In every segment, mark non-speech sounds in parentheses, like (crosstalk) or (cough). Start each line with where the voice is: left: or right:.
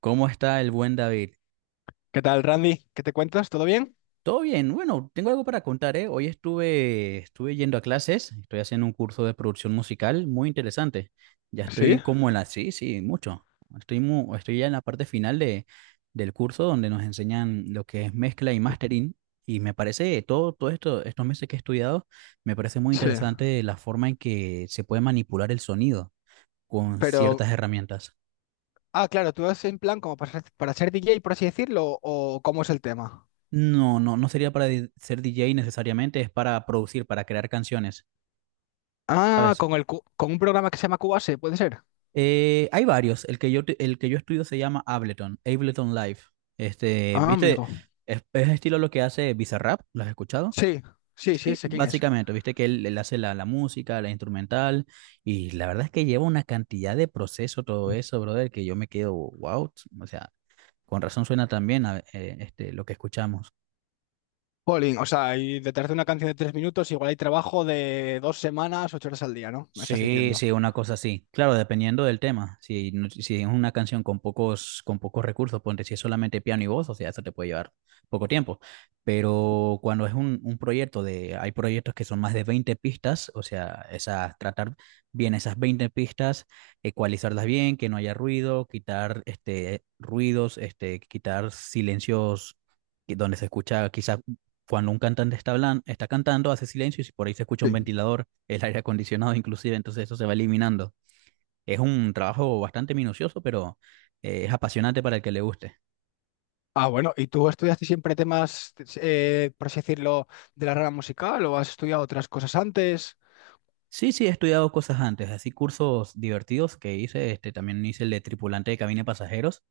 right: ¿Cómo está el buen David?
left: ¿Qué tal, Randy? ¿Qué te cuentas? ¿Todo bien?
right: Todo bien. Bueno, tengo algo para contar, ¿eh? Hoy estuve yendo a clases, estoy haciendo un curso de producción musical muy interesante. Ya
left: ¿Sí?
right: estoy como en la... Sí, sí, mucho. Estoy, estoy ya en la parte final del curso donde nos enseñan lo que es mezcla y mastering. Y me parece, todo esto, estos meses que he estudiado, me parece muy
left: Sí.
right: interesante la forma en que se puede manipular el sonido con
left: Pero,
right: ciertas herramientas.
left: ah, claro, tú es en plan como para ser, DJ, por así decirlo, o cómo es el tema.
right: No, no, no sería para ser DJ necesariamente, es para producir, para crear canciones,
left: Ah,
right: ¿sabes?
left: con con un programa que se llama Cubase, ¿puede ser?
right: Hay varios. El que el que yo estudio se llama Ableton, Ableton Live. Este,
left: Ah,
right: ¿viste?
left: amigo.
right: Es estilo lo que hace Bizarrap, ¿lo has escuchado?
left: Sí, sí, sí,
right: Sí,
left: sé quién es.
right: básicamente, viste que él hace la música, la instrumental, y la verdad es que lleva una cantidad de proceso todo eso, brother, que yo me quedo, wow, o sea, con razón suena tan bien lo que escuchamos.
left: Pauline, o sea, y detrás de una canción de 3 minutos, igual hay trabajo de 2 semanas, 8 horas al día, ¿no? Me estás
right: Sí,
left: diciendo.
right: sí, una cosa así. Claro, dependiendo del tema. Si, si es una canción con con pocos recursos, ponte si es solamente piano y voz, o sea, eso te puede llevar poco tiempo. Pero cuando es un proyecto hay proyectos que son más de 20 pistas, o sea, esas, tratar bien esas 20 pistas, ecualizarlas bien, que no haya ruido, quitar este, ruidos, este, quitar silencios donde se escucha quizás cuando un cantante está cantando, hace silencio y si por ahí se escucha un
left: Sí.
right: ventilador, el aire acondicionado inclusive, entonces eso se va eliminando. Es un trabajo bastante minucioso, pero es apasionante para el que le guste.
left: Ah, bueno, ¿y tú estudiaste siempre temas, por así decirlo, de la rama musical o has estudiado otras cosas antes?
right: Sí, sí, he estudiado cosas antes, así cursos divertidos que hice, este, también hice el de tripulante de cabina de pasajeros,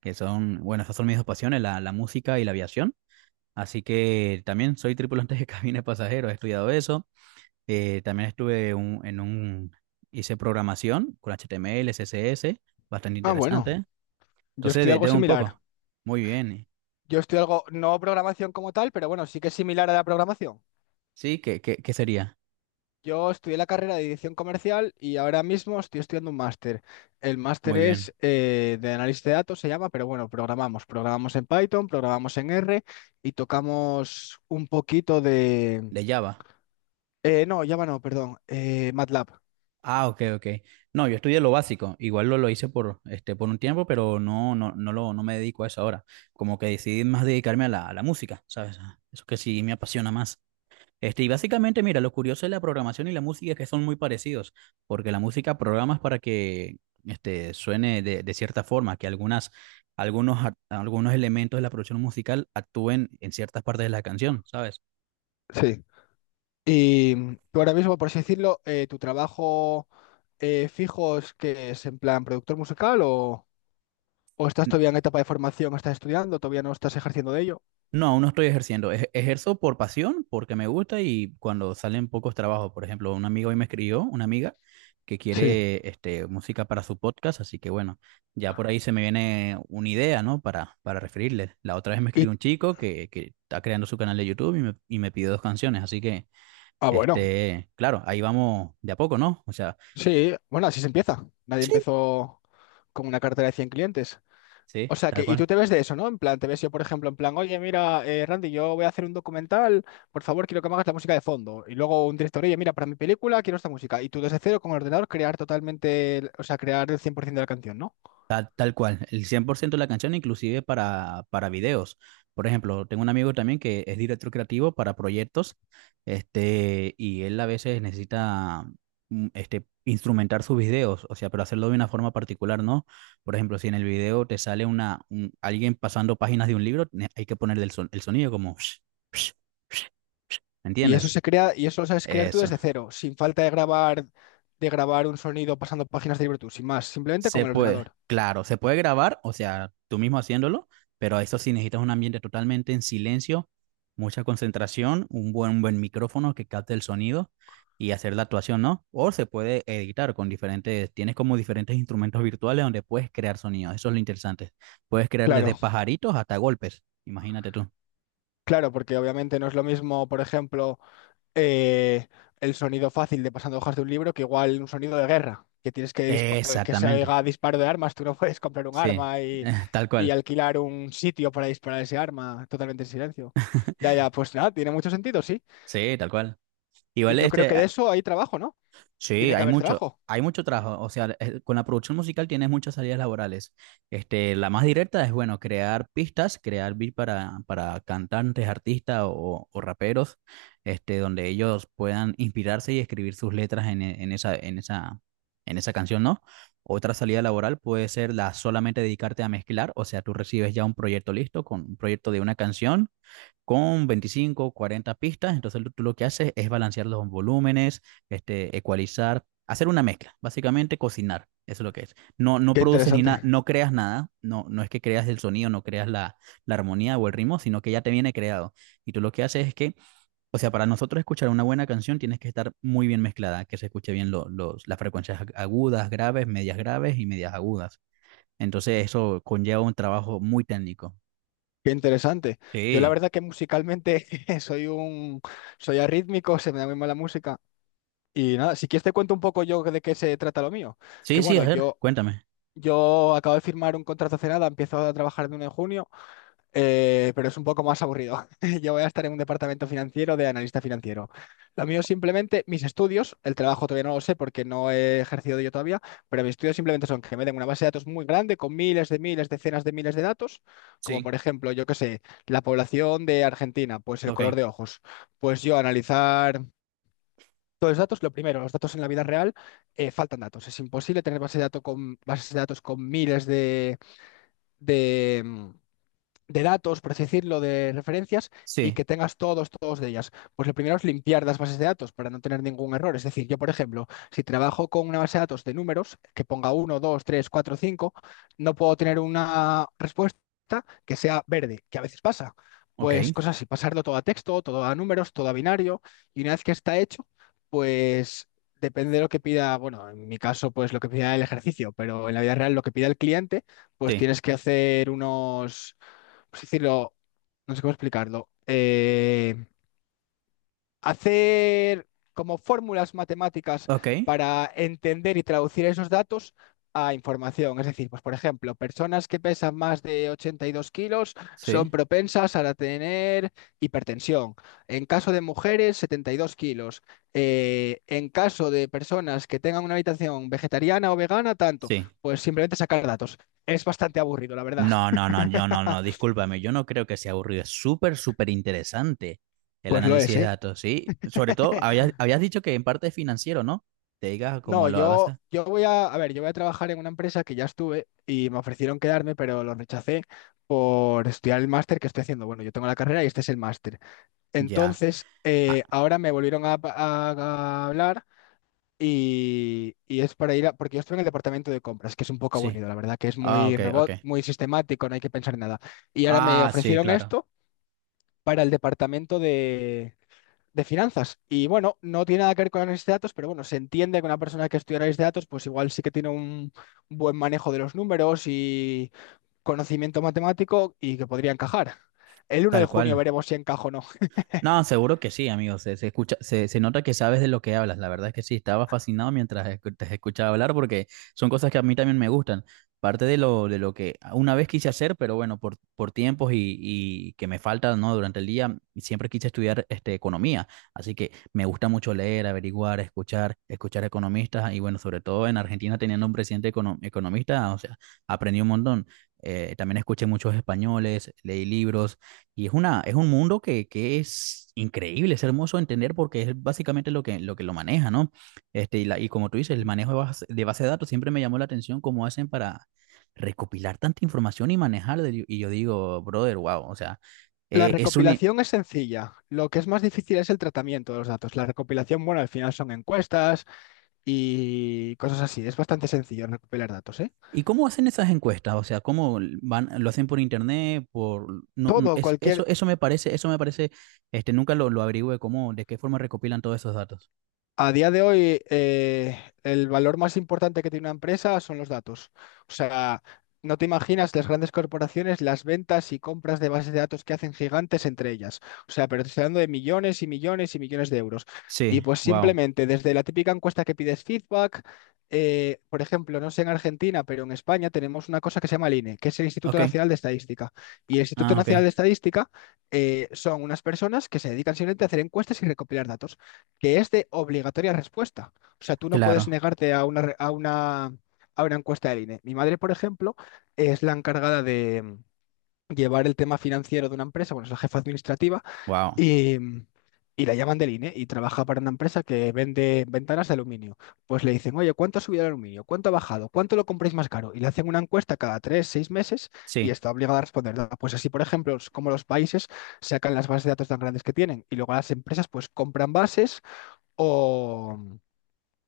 right: que son, bueno, esas son mis dos pasiones, la música y la aviación. Así que también soy tripulante de (laughs) cabina de pasajeros, he estudiado eso. También estuve hice programación con HTML, CSS, bastante
left: Ah, bueno,
right: interesante.
left: yo
right: Entonces,
left: estudié algo
right: de un
left: similar.
right: poco. Muy bien.
left: Yo estudio algo, no programación como tal, pero bueno, sí que es similar a la programación.
right: Sí, qué sería?
left: Yo estudié la carrera de dirección comercial y ahora mismo estoy estudiando un máster. El máster
right: Muy bien.
left: es, de análisis de datos, se llama, pero bueno, programamos. Programamos en Python, programamos en R y tocamos un poquito de...
right: De Java.
left: eh, no, Java no, perdón, MATLAB.
right: Ah, ok, ok. No, yo estudié lo básico. Igual lo hice por, este, por un tiempo, pero no, no, no, lo, no me dedico a eso ahora. Como que decidí más dedicarme a a la música, ¿sabes? Eso que sí me apasiona más. Este, y básicamente, mira, lo curioso de la programación y la música es que son muy parecidos, porque la música programas para que este, suene de cierta forma, que algunas, algunos elementos de la producción musical actúen en ciertas partes de la canción, ¿sabes?
left: Sí. Y tú ahora mismo, por así decirlo, tu trabajo fijo es que es en plan productor musical o estás todavía en etapa de formación, o estás estudiando, todavía no estás ejerciendo de ello.
right: No, aún no estoy ejerciendo. Ejerzo por pasión, porque me gusta y cuando salen pocos trabajos. Por ejemplo, un amigo hoy me escribió, una amiga, que
left: Sí.
right: quiere este, música para su podcast, así que bueno, ya por ahí se me viene una idea, ¿no? Para referirle. La otra vez me
left: Y,
right: escribió un chico que está creando su canal de YouTube y me pidió 2 canciones, así que,
left: ah, bueno,
right: este, claro, ahí vamos de a poco, ¿no? O sea,
left: sí, bueno, así se empieza. Nadie
right: sí,
left: empezó con una cartera de 100 clientes.
right: sí,
left: O sea que,
right: tal
left: y
right: cual.
left: tú te ves de eso, ¿no? En plan, te ves yo, por ejemplo, en plan, oye, mira, Randy, yo voy a hacer un documental, por favor, quiero que me hagas la música de fondo. Y luego un director, oye, mira, para mi película quiero esta música. Y tú desde cero con el ordenador crear totalmente, o sea, crear el 100% de la canción, ¿no?
right: Tal cual, el 100% de la canción, inclusive para videos. Por ejemplo, tengo un amigo también que es director creativo para proyectos, este, y él a veces necesita mm, este, instrumentar sus videos, o sea, pero hacerlo de una forma particular, ¿no? Por ejemplo, si en el video te sale alguien pasando páginas de un libro, hay que ponerle el sonido como, (laughs) ¿me
left: Y eso
right: entiendes?
left: se crea, y eso lo sabes crear tú
right: Eso.
left: desde cero, sin falta de grabar, un sonido pasando páginas de libreto, sin más, simplemente con
right: Se
left: el
right: puede,
left: ordenador.
right: claro, se puede grabar, o sea, tú mismo haciéndolo, pero eso sí necesitas un ambiente totalmente en silencio, mucha concentración, un buen micrófono que capte el sonido y hacer la actuación, ¿no? O se puede editar con diferentes, tienes como diferentes instrumentos virtuales donde puedes crear sonidos, eso es lo interesante. Puedes crear desde
left: Claro,
right: pajaritos hasta golpes, imagínate tú.
left: claro, porque obviamente no es lo mismo, por ejemplo, eh, el sonido fácil de pasando hojas de un libro que igual un sonido de guerra, que tienes que que se
right: Exactamente,
left: oiga disparo de armas, tú no (laughs) puedes comprar un
right: sí,
left: arma y,
right: (laughs) tal
left: y
right: cual,
left: alquilar un sitio para disparar ese arma totalmente en silencio. Ya, ya, pues nada, tiene mucho sentido, sí.
right: sí, tal cual.
left: Y
right: Igual
left: yo creo
right: este,
left: que de eso hay trabajo, ¿no?
right: sí,
left: Tiene que haber trabajo.
right: hay mucho trabajo. O sea, con la producción musical tienes muchas salidas laborales. Este, la más directa es, bueno, crear pistas, crear beat para cantantes, artistas o raperos, este, donde ellos puedan inspirarse y escribir sus letras en en esa canción, ¿no? Otra salida laboral puede ser la solamente dedicarte a mezclar, o sea, tú recibes ya un proyecto listo, con un proyecto de una canción con 25, 40 pistas. Entonces tú lo que haces es balancear los volúmenes, este, ecualizar, hacer una mezcla, básicamente cocinar. Eso es lo que es. No, no
left: Qué
right: produces ni nada,
left: interesante.
right: no creas nada, no, no es que creas el sonido, no creas la armonía o el ritmo, sino que ya te viene creado. Y tú lo que haces es que, o sea, para nosotros escuchar una buena canción tienes que estar muy bien mezclada, que se escuche bien las frecuencias agudas, graves, medias graves y medias agudas. Entonces eso conlleva un trabajo muy técnico.
left: Qué interesante. Yo la
right: Sí,
left: verdad que musicalmente (laughs) soy un soy arrítmico, se me da muy mal la música. Y nada, si quieres te cuento un poco yo de qué se trata lo mío. Que
right: sí, sí,
left: bueno,
right: a ver,
left: yo
right: cuéntame.
left: yo acabo de firmar un contrato hace nada, empiezo a trabajar el 1 de junio, pero es un poco más aburrido. (laughs) Yo voy a estar en un departamento financiero de analista financiero. Lo mío es simplemente mis estudios, el trabajo todavía no lo sé porque no he ejercido yo todavía, pero mis estudios simplemente son que me den una base de datos muy grande con miles de miles, decenas de miles de datos, como
right: Sí.
left: por ejemplo, yo qué sé, la población de Argentina, pues el
right: Ok,
left: color de ojos. Pues yo analizar. Todos los datos, lo primero, los datos en la vida real, faltan datos. Es imposible tener base de datos con, bases de datos con miles de, mm, de datos, por así decirlo, de referencias y
right: sí,
left: que tengas todos de ellas. Pues lo primero es limpiar las bases de datos para no tener ningún error. Es decir, yo, por ejemplo, si trabajo con una base de datos de números que ponga 1 2 3 4 5 no puedo tener una respuesta que sea verde, que a veces pasa.
right: ok,
left: Pues cosas así, pasarlo todo a texto, todo a números, todo a binario y una vez que está hecho, pues. Depende de lo que pida, bueno, en mi caso, pues lo que pida el ejercicio, pero en la vida real lo que pida el cliente, pues
right: sí,
left: tienes que hacer unos, pues decirlo, no sé cómo explicarlo, hacer como fórmulas matemáticas
right: ok,
left: para entender y traducir esos datos a información. Es decir, pues por ejemplo, personas que pesan más de 82 kilos son
right: sí,
left: propensas a la tener hipertensión. En caso de mujeres, 72 kilos. En caso de personas que tengan una habitación vegetariana o vegana, tanto,
right: sí.
left: pues simplemente sacar datos. Es bastante aburrido, la verdad.
right: No,
left: (laughs)
right: no, no, yo no, no, discúlpame, yo no creo que sea aburrido, es súper, súper interesante el
left: Pues lo
right: análisis
left: es,
right: de
left: ¿eh?
right: datos, ¿sí? Sobre todo,
left: (laughs)
right: habías dicho que en parte es financiero, ¿no? Te digas cómo
left: No,
right: lo vas
left: yo,
right: a...
left: yo a ver, yo voy a trabajar en una empresa que ya estuve y me ofrecieron quedarme, pero lo rechacé por estudiar el máster que estoy haciendo. Bueno, yo tengo la carrera y este es el máster.
right: Ya,
left: Entonces,
right: ah,
left: ahora me volvieron a hablar y es para ir a, porque yo estoy en el departamento de compras, que es un poco
right: sí,
left: aburrido, la verdad, que es
right: ah,
left: muy
right: ok, ok.
left: robot, muy sistemático, no hay que pensar en nada. Y ahora me
right: Ah, sí,
left: ofrecieron
right: claro,
left: esto para el departamento de finanzas. Y bueno, no tiene nada que ver con análisis de datos, pero bueno, se entiende que una persona que estudia análisis de datos, pues igual sí que tiene un buen manejo de los números y conocimiento matemático y que podría encajar. El 1 de
right: tal
left: junio
right: cual.
left: veremos si encaja o no.
right: No, seguro que sí, amigo. Se escucha, se nota que sabes de lo que hablas. La verdad es que sí, estaba fascinado mientras te escuchaba hablar porque son cosas que a mí también me gustan. Parte de de lo que una vez quise hacer, pero bueno, por tiempos y que me falta, ¿no? Durante el día, siempre quise estudiar este, economía. Así que me gusta mucho leer, averiguar, escuchar economistas. Y bueno, sobre todo en Argentina teniendo un presidente economista, o sea, aprendí un montón. También escuché muchos españoles, leí libros y es una, es un mundo que es increíble, es hermoso de entender porque es básicamente lo que que lo maneja, ¿no? Este, y, y como tú dices, el manejo de base, de base de datos siempre me llamó la atención cómo hacen para recopilar tanta información y manejarla. Y yo digo, brother, wow, o sea,
left: La
right: es un... i-
left: recopilación es sencilla. Lo que es más difícil es el tratamiento de los datos. La recopilación, bueno, al final son encuestas y cosas así. Es bastante sencillo recopilar datos, ¿eh?
right: ¿Y cómo hacen esas encuestas? O sea, ¿cómo van, lo hacen por internet? Por, no, no,
left: Todo,
right: eso,
left: cualquier.
right: eso me parece, este, nunca lo averigüé, cómo, de qué forma recopilan todos esos datos.
left: A día de hoy, el valor más importante que tiene una empresa son los datos. O sea, no te imaginas las grandes corporaciones, las ventas y compras de bases de datos que hacen gigantes entre ellas. O sea, pero te estoy hablando de millones y millones y millones de euros. Y
right: Sí,
left: pues
right: wow.
left: simplemente desde la típica encuesta que pides feedback, por ejemplo, no sé en Argentina, pero en España tenemos una cosa que se llama el INE, que es el Instituto
right: Ok.
left: Nacional de Estadística. Y el Instituto
right: Ah, ok.
left: Nacional de Estadística, son unas personas que se dedican simplemente a hacer encuestas y recopilar datos que es de obligatoria respuesta. O sea, tú no puedes
right: Claro.
left: negarte a una, re- a una encuesta del INE. Mi madre, por ejemplo, es la encargada de llevar el tema financiero de una empresa, bueno, es la jefa administrativa,
right: Wow.
left: y, mm, y la llaman del INE y trabaja para una empresa que vende ventanas de aluminio. Pues le dicen, oye, ¿cuánto ha subido el aluminio? ¿Cuánto ha bajado? ¿Cuánto lo compráis más caro? Y le hacen una encuesta cada 3, 6 meses y
right: Sí,
left: está obligada a responder, ¿no? Pues así, por ejemplo, es como los países sacan las bases de datos tan grandes que tienen y luego las empresas pues compran bases o,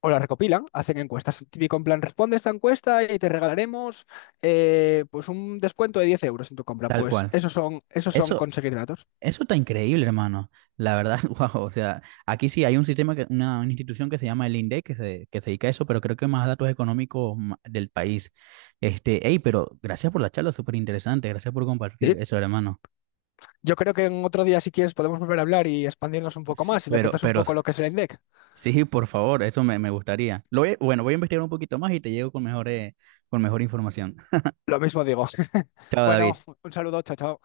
left: o las recopilan, hacen encuestas. Típico en plan, responde esta encuesta y te regalaremos pues un descuento de 10 euros en tu compra.
right: tal
left: Pues
right: cual.
left: esos son
right: Eso,
left: conseguir datos.
right: eso está increíble, hermano. La verdad, (laughs) wow. O sea, aquí sí hay un sistema, que, una institución que se llama el INDEC que se dedica a eso, pero creo que más datos económicos del país. Este, hey, pero gracias por la charla, súper interesante. Gracias por
left: Sí.
right: compartir eso, hermano.
left: Yo creo que en otro día, si quieres, podemos volver a hablar y expandirnos un poco más. Si me
right: Pero,
left: cuentas un poco lo que es el INDEC,
right: sí, por favor, me gustaría. Bueno, voy a investigar un poquito más y te llego con con mejor información. (laughs)
left: lo mismo digo. (laughs)
right: Chao,
left: Bueno,
right: David.
left: un saludo, chao, chao.